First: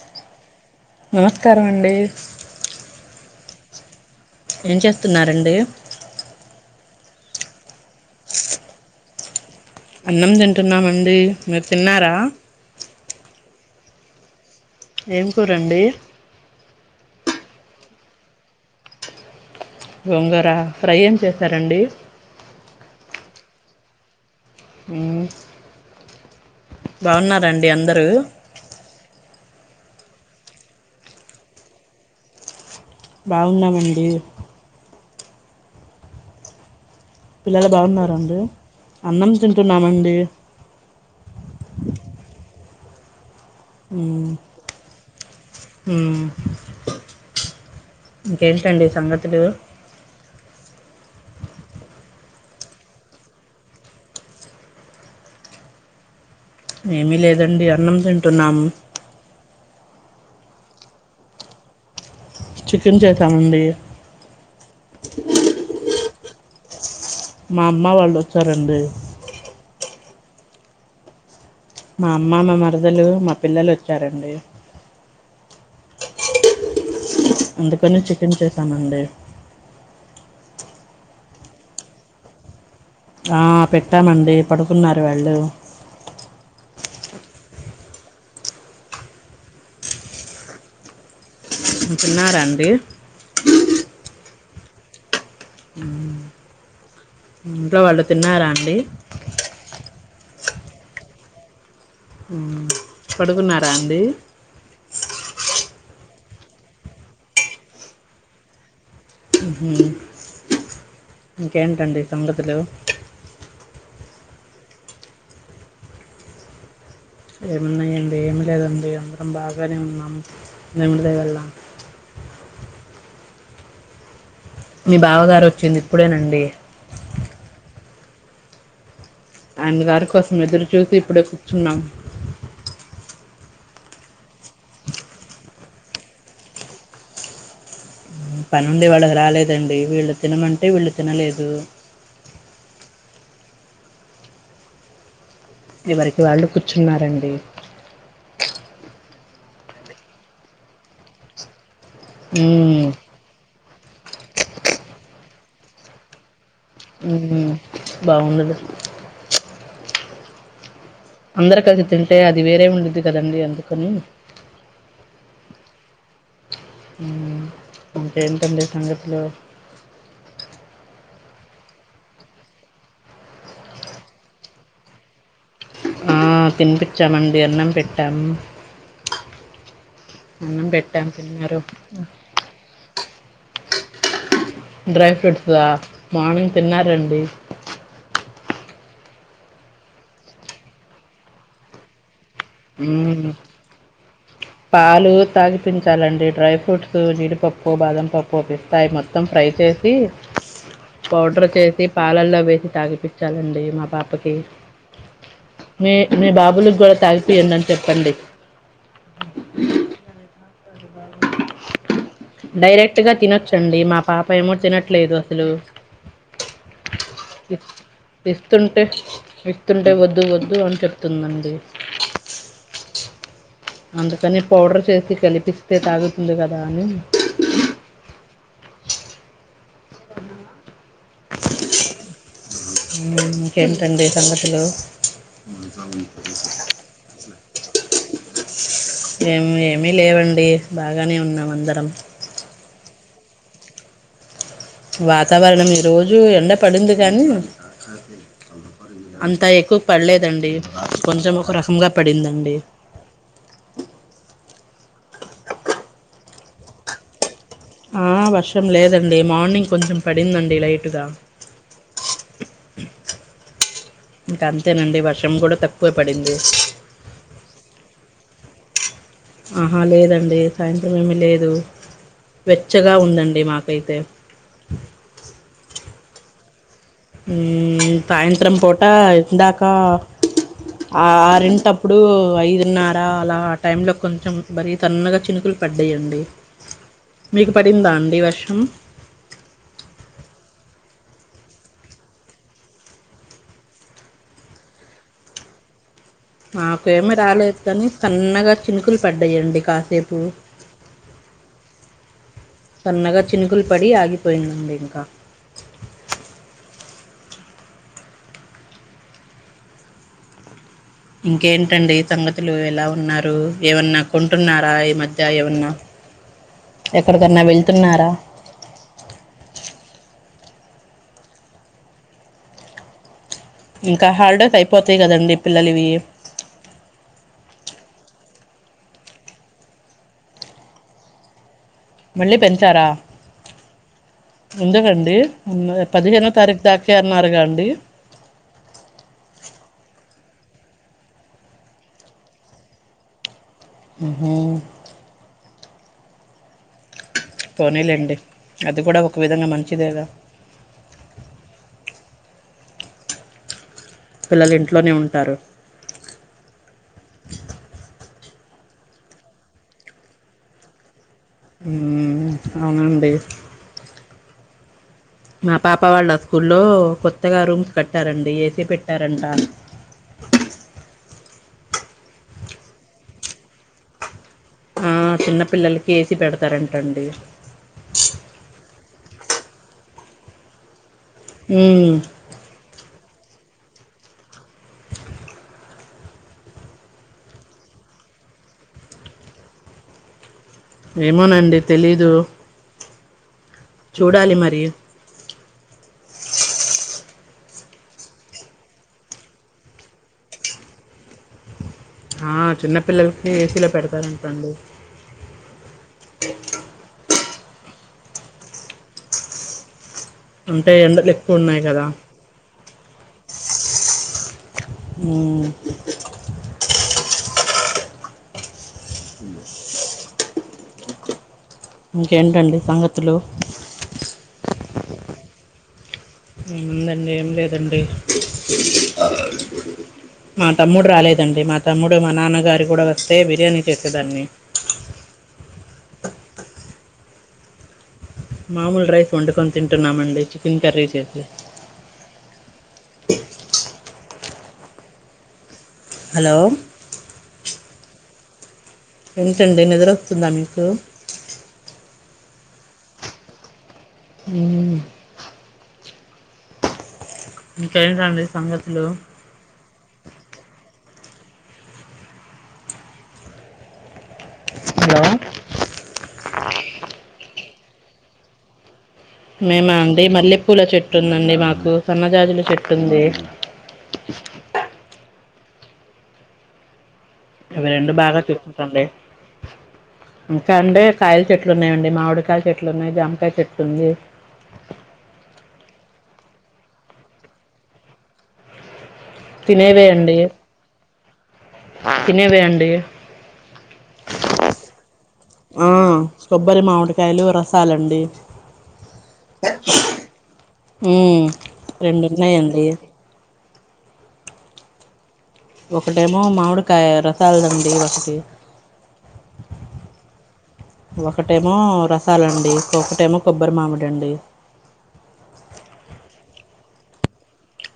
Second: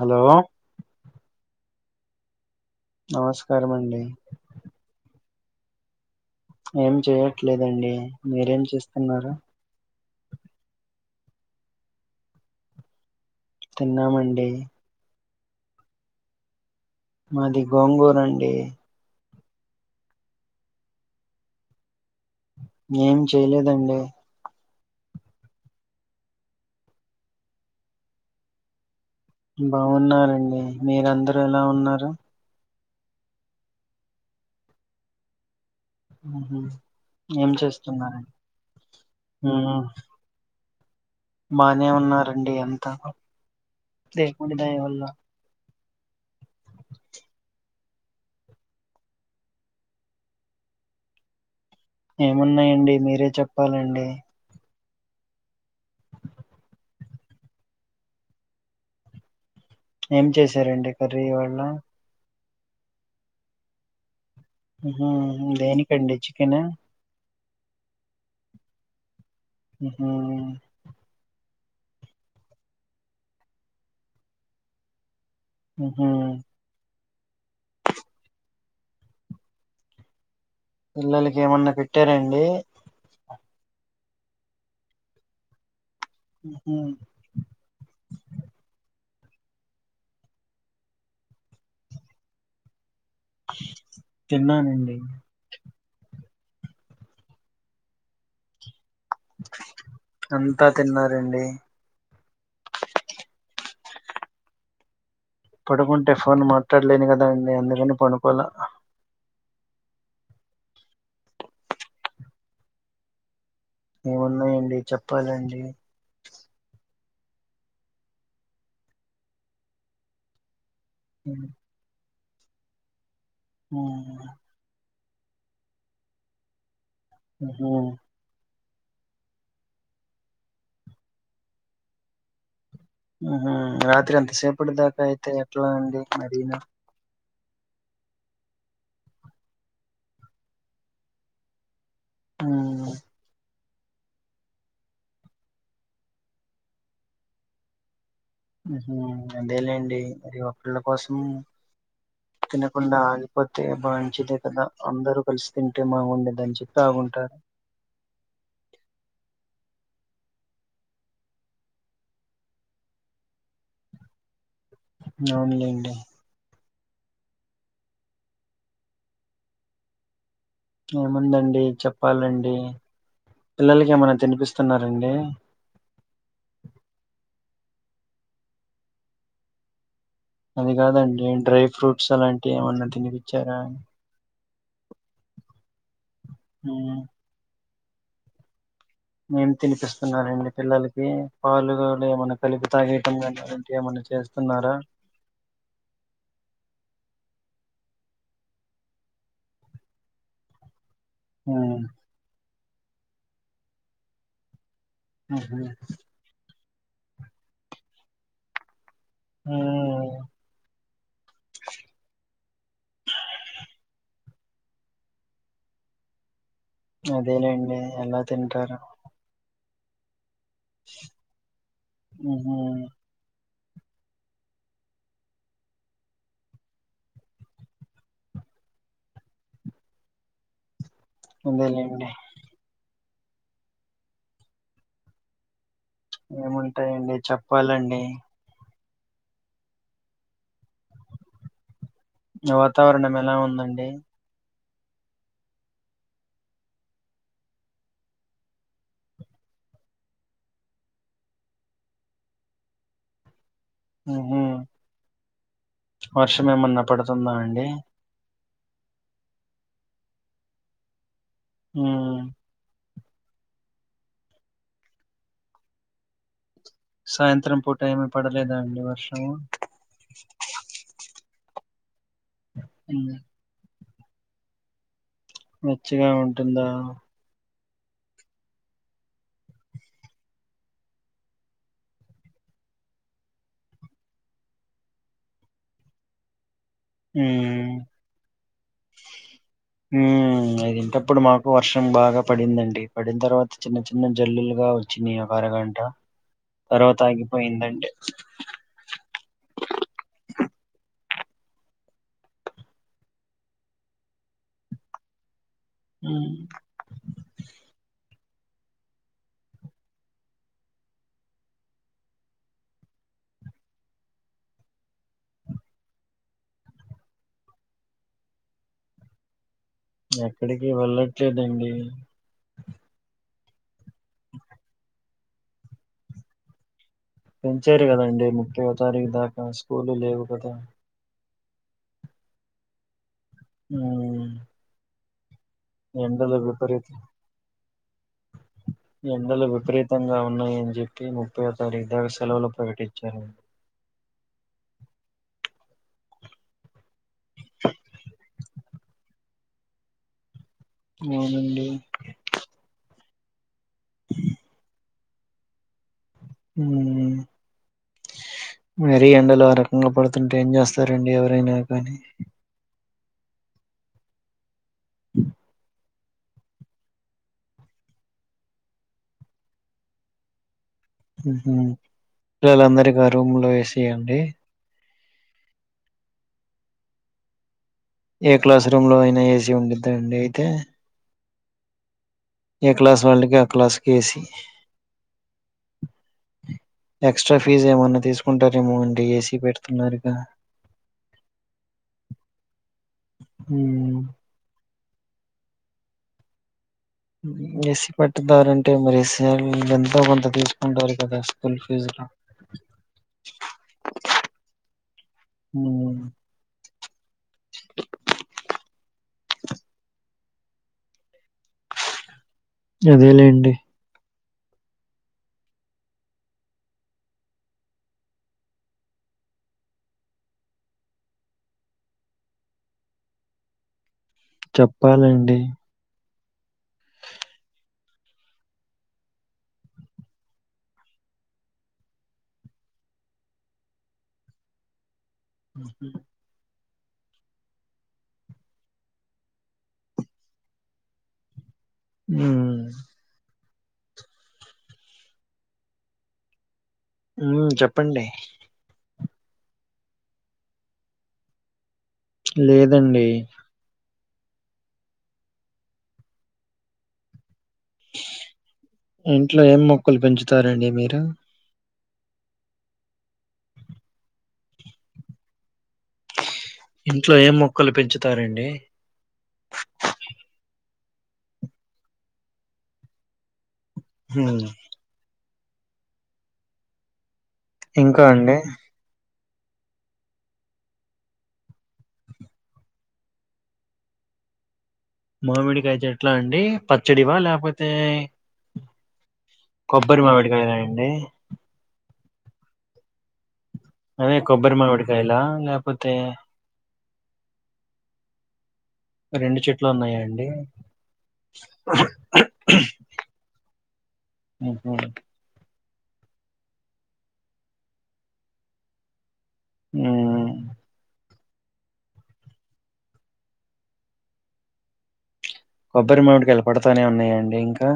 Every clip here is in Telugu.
హలో నమస్కారం అండి నమస్కారం అండి ఏం చేస్తున్నారండి ఏం చేయట్లేదండి మీరేం చేస్తున్నారు అన్నం తింటున్నామండి మీరు తిన్నారా తిన్నామండి ఏం కూరండి మాది గోంగూరండి గోంగూరా ఫ్రై ఏం చేశారండీ. ఏం చేయలేదండి. మ్మ్ బావున్నారాండి అందరూ. బావున్నారండి, మీరందరూ ఎలా ఉన్నారు. బావున్నామండి. మ్ హు పిల్లలు బావున్నారాండి, అన్నం ఊహు. తింటున్నామండీ. బానే ఉన్నారండీ అంతా. మ్ దేవుడి దయ వల్ల మ్మ్ ఇంకేంటండి సంగతులూ. ఏమున్నాయండి, మీరే చెప్పాలండి. ఏమీ లేదండి, అన్నం తింటున్నాము. ఏం చేసారండి కర్రీ ఇవాళ. చికెన్ చేసామండి మ్మ్ హు దేనికండి చికెన్. మా అమ్మ వాళ్ళు వచ్చారండి. మ్ హు మా అమ్మ, మా మరదలూ, మా పిల్లలొచ్చారండి. మ్ హు అందుకనే చికెన్ చేశామండి. పిల్లలకి ఏమన్నా పెట్టారాండీ ఆ పెట్టామండీ, పడుకున్నారు వాళ్ళు. ఉమ్ తిన్నారాండీ తిన్నానండి ఇంట్లో వాళ్ళు తిన్నారాండీ అంతా తిన్నారండి మ్ పడుకున్నారా అండి పడుకుంటే ఫోన్ మాట్టాడలేను కదాండి అందుకని పడుకోలా ఉహు ఇంకేంటండి సంగతులు ఏమున్నాయండి చెప్పాలండీ ఏమున్నాయండి ఏమి లేదండి అందరం బాగానే ఉన్నాము దేవుడి దయ వల్ల ఆ మీ బావగారొచ్చింది ఇప్పుడేనండీ ఉహు ఆయనగారి కోసం ఎదురు చూసి ఇప్పుడే కూర్చున్నాం ఉహూ రాత్రి అంతసేపటి దాకా అయితే ఎట్లా అండి మరీను పనుండి ఇవాళ రాలేదండీ, వీళ్ళు తినమంటే వీళ్ళు తినలేదు ఆ ఎవరికి వాళ్ళు కుచ్ఛున్నారండీ ఉహూ అదేలేండీ మరి ఒకళ్ళ కోసం ఉమ్, తినకుండా ఆగిపోతే మంచిదే కదా అందరూ కలిసి తింటే బావుండేదని చెప్పి ఆగుంటారు మ్ బావుండేది అందరు కలిసి తింటే అది వేరే ఉండిద్ది కదండీ అందుకనీ మ్ అవున్లేండి మ్మ్ ఇంకేంటండి సంగతులు ఏముందండీ చెప్పాలండీ పిల్లలకి ఏమన్న తినిపిస్తున్నారండి ఆ తినిపించామండి అన్నం పెట్టాము అవి కాదండి తిన్నారు డ్రై ఫ్రూట్స్ అలాంటివి ఏమన్నా తినిపించారా డ్రై ఫ్రూట్స్ దా మార్నింగ్ తిన్నారండి ఏం తినిపిస్తున్నారండి పిల్లలకి పాలు గాని ఏమైనా తాగియ్యటం మ్మ్ కానీ ఇంకేమన్నా చేస్తున్నారా పాలు తాగిపించాలండి డ్రై ఫ్రూట్స్ జీడిపప్పు పప్పు బాదం పప్పు పిస్తా అయ్యి మొత్తం ఫ్రై చేసి పౌడర్ ఉమ్, చేసి పాలల్లో వేసి తాగిపించాలండి మా పాపకి ఉహు, మీ మీ బాబులకు కూడా తాగిపియ్యండని చెప్పండి అ డైరెక్ట్ గా తినొచ్చండి మా పాప ఏమో తినట్లేదు అసలు ఇ అదేలేండి ఎలా తింటారు ఇస్తుంటే వి ఇస్తుంటే వద్దు వద్దు అని చెప్తుందండి ఉహు, అందుకని పౌడర్ చేసి కలిపిస్తే తాగుతుంది కదా అని అంతేలేండి ఇంకేటండి సంగతులు ఏముంటాయండి చెప్పాలండి ఏమి ఏమి లేవండి బాగానే ఉన్నాం అందరం వాతావరణం ఎలా ఉందండి వాతావరణం ఈ రోజు ఎండ పడింది కానీ అంతా ఎక్కువ పడలేదండి కొంచెం ఒక రకంగా పడిందండి ఉహూ వర్షం ఏమన్న పడుతుందా అండి ఆ వర్షం లేదండి మార్నింగ్ కొంచెం పడిందండి లైటుగా ఉమ్ ఇంక అంతేనండి వర్షం కూడా తక్కువే పడింది సాయంత్రం పూట ఏమి పడలేదా అండి వర్షం ఆహా లేదండి సాయంత్రం ఏమి లేదు వెచ్చగా ఉమ్, ఉందండి మాకైతే వెచ్చగా ఉంటుందా ఉమ్ సాయంత్రం పూట ఇందాక ఆ ఆరింటప్పుడు ఐదున్నర అలా ఆ టైంలో కొంచెం మరీ తన్నగా చినుకులు పడ్డాయండి మీకు ఉమ్. పడిందా అండి వర్షం ఉమ్ ఐదింటప్పుడు మాకు వర్షం బాగా పడిందండి పడిన తర్వాత చిన్న చిన్న జల్లులుగా బాగా వచ్చినయి ఒక అరగంట మాకు తర్వాత ఏమి రాలేదు కానీ ఆగిపోయిందండి. సన్నగా చినుకులు పడ్డాయండి కాసేపు సన్నగా చినుకులు పడి ఆగిపోయిందండి ఇంకా ఉమ్ ఇంకేంటండి సంగతులు ఎలా ఉన్నారు ఏమన్నా కొంటున్నారా ఈ మధ్య ఏమన్నా ఎక్కడికన్నా వెళ్తున్నారా ఎక్కడికి వెళ్ళట్లేదండి ఇంకా హాలిడేస్ అయిపోతాయి కదండి పిల్లలవి పెంచారు కదండి ముప్పై ఓ తారీఖు దాకా స్కూలు లేవు కదా మళ్ళీ పెంచారా హ్మ్ ఎందుకండి పదిహేనో ఎండలు తారీఖు విపరీత దాకే అన్నారుగా అండి ఎండలు విపరీతంగా ఉ న్నాయి అని చెప్పి ముప్పై ఓ తారీకి దాక సెలవులు ప్రకటించారు ఉహుం పోనీలేండి అది కూడా ఒక విధంగా మంచిదేగా అవునండి పిల్లలు ఇంట్లోనే ఉంటారు ఉమ్ మరీ ఎండలు ఆ రకంగా పడుతుంటే ఏం చేస్తారండి ఎవరు ఉమ్ అవునండి అప్ప వాళ్ళ స్కూల్లో కొత్తగా రూమ్స్ కట్టారండి ఏసీ పెట్టారంట ఉహూ పిల్లలందరికి ఆ రూమ్ లో ఏసీ అండి ఆ చిన్న పిల్లలకి ఏసీ పెడతారంట అండి ఏ క్లాస్ రూమ్ లో అయినా ఏసీ ఉండిద్దా అండి అయితే ఉమ్ ఏ క్లాస్ వాళ్ళకి ఆ క్లాసు కి ఏసీ ఎక్స్ట్రా ఫీజ్ ఏమన్నా తీసుకుంటారేమో అండి ఏసీ పెడుతున్నారుగా ఏమోనండి తెలీదు ఉమ్. చూడాలి మరి ఏసీ పెట్టుతారంటే మరి [unintelligible] ఎంత కొంత తీసుకుంటారు కదా అల్ ఆ చిన్నపిల్లలకి ఏసీలో పెడతారంట అండి అ అంటే ఎండలే అదే లేండి ఉమ్ ఇంకేంటండి సంగతులు చెప్పండి ఉందండి ఏం లేదండి మా తమ్ముడు రాలేదండి మా తమ్ముడు మా నాన్నగారు కూడా వస్తే బిర్యానీ చేసేదాన్ని ఉహు మామూలు రైస్ వండుకొని తింటున్నామండి చికెన్ కర్రీ చేసి ఊ హలో ఊ చెప్పండి ఏంటండి నిద్రొస్తుందా మీకు లేదండి ఊ ఇంకేంటండి సంగతులు కులు పెంచుతారండి మీరు హలో ఇంట్లో ఏం మొక్కలు పెంచుతారండి మేమా అండి మల్లెపూల చెట్టు ఉందండి మాకు సన్నజాజుల చెట్టు ఉంది అందంగా ఇవి రెండు ఇంకా బాగ అండి తీర్పుతుండే ఇంకా అండి కాయల చెట్లు ఉన్నాయండి మామిడికాయల చెట్లు ఉన్నాయి జామకాయ చెట్లు ఉంది మామిడికాయ చెట్లా అండి పచ్చడివా లేకపోతే తినేవే కొబ్బరి అండి మామిడి కాయలా అండి తినేవే అండీ అదే కొబ్బరి మామిడికాయలా లేకపోతే కాయలు రసాలండి రెండు చెట్లు ఉన్నాయా అండి ఊ రెండున్నాయండి అహ ఒకటేమో మామిడికాయ రసాలదుంది ఒకటి ఆమ్ ఒకటేమో రసాలండి ఇంకొక్కటేమో కొబ్బరి మామిడండి కొబ్బరి మామిడి కాయలు పడతానే ఉన్నాయండి ఇంకా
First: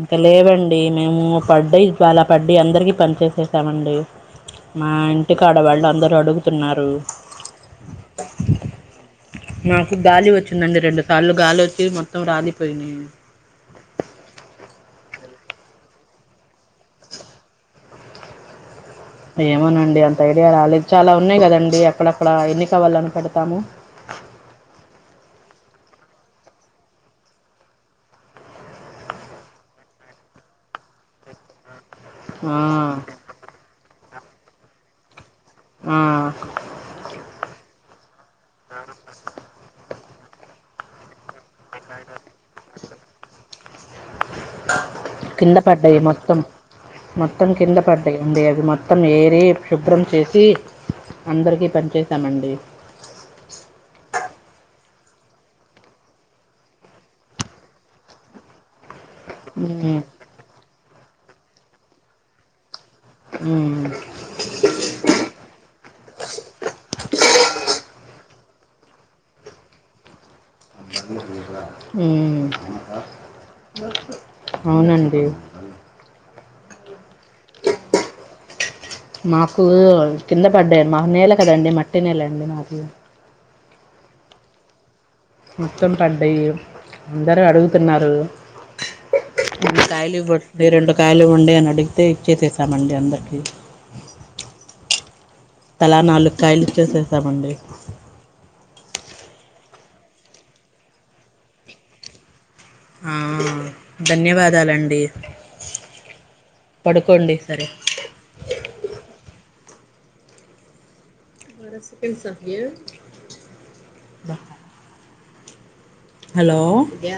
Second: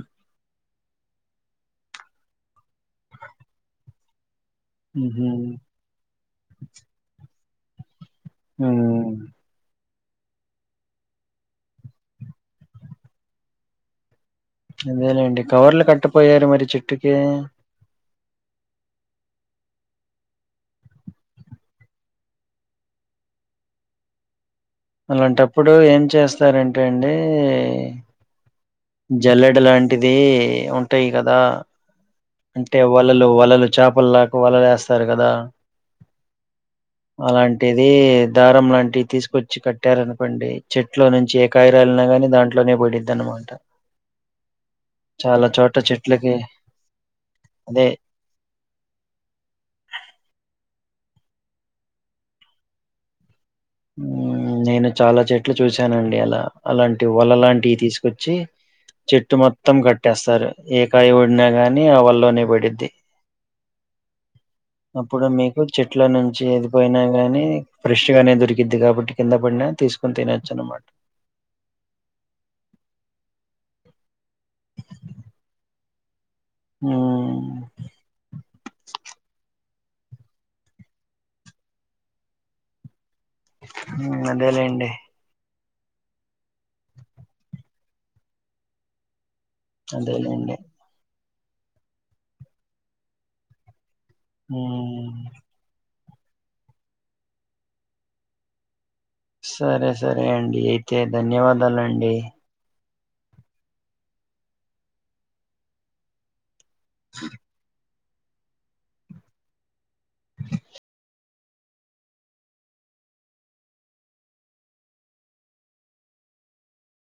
ఇంకా లేవండి మేము పడ్డయ్ చాలా పడ్డయ్ అందరికి పంచేేసేసామండి మా ఉహు ఇంటికాడ వాళ్ళు అందరు అడుగుతున్నారు ఊ నాకు గాలి వచ్చిందండి రెండు సార్లు గాలి వచ్చి మొత్తం రాలిపోయినాయి ఇంతేలెండి కవర్లు కట్టపోయారు మరి చెట్టుకి ఏమోనండి అంత ఐడియా రాలేదు చాలా ఉన్నాయి కదండి అక్కడక్కడ ఎన్ని కవర్లని పెడతాము అలాంటప్పుడు ఏం చేస్తారంటే అండి జల్లెడ లాంటిది ఉంటాయి కదా ఆ అంటే వలలు వలలు చేపలులాకు వలలేస్తారు కదా ఆ ఇది దారం లాంటివి తీసుకొచ్చి కట్టారనుకోండి చెట్లో నుంచి ఎక్ కాయరాలిన గానీ దాంట్లోనే పడిద్దన్నమాట చాలా కింద చోట పడ్డాయి చెట్లకి మొత్తం మొత్తం కింద అదే పడ్డాయండి అవి మొత్తం ఏరి శుభ్రం చేసి అందరికీ పంచేసామండి ఆ నేను చాలా చెట్లు చూశానండి అలా అలాంటి వల లాంటివి తీసుకొచ్చి చెట్టు మొత్తం మ్మ్. కట్టేస్తారు ఏకాయ వడినా గాని ఆవల్లోనే పడిద్ది ఉ అప్పుడు మీకు చెట్ల నుంచి ఎదిపోయినా గానీ ఫ్రెష్ గానే దొరికి ద్ది కాబట్టి కింద పడినా తీసుకని తచ్చ హుమ్ అవునండి ఆ స్కూల్ కింద పడ్డాారు మా నేల కదండి మట్టి నేల అండి నాకు అదేలేండి మత్తం పడ్డాయి అందరుూ అడుగుతున్నారు రెండు కాయలు అదేలేండి. ఇవ్వండి రెండు కాయలు ఇవ్వండి అని అడిగితే ఇచ్చేససామండి అందరికీ ఆ తలా నాలు కాయలుచ్చసేసామండి సరే సరే అండి అయితే ధన్యవాదాలండి ఆ ధన్యవాదాలండి పడుకండి సరే బారా సెకండ్ సే బా హలో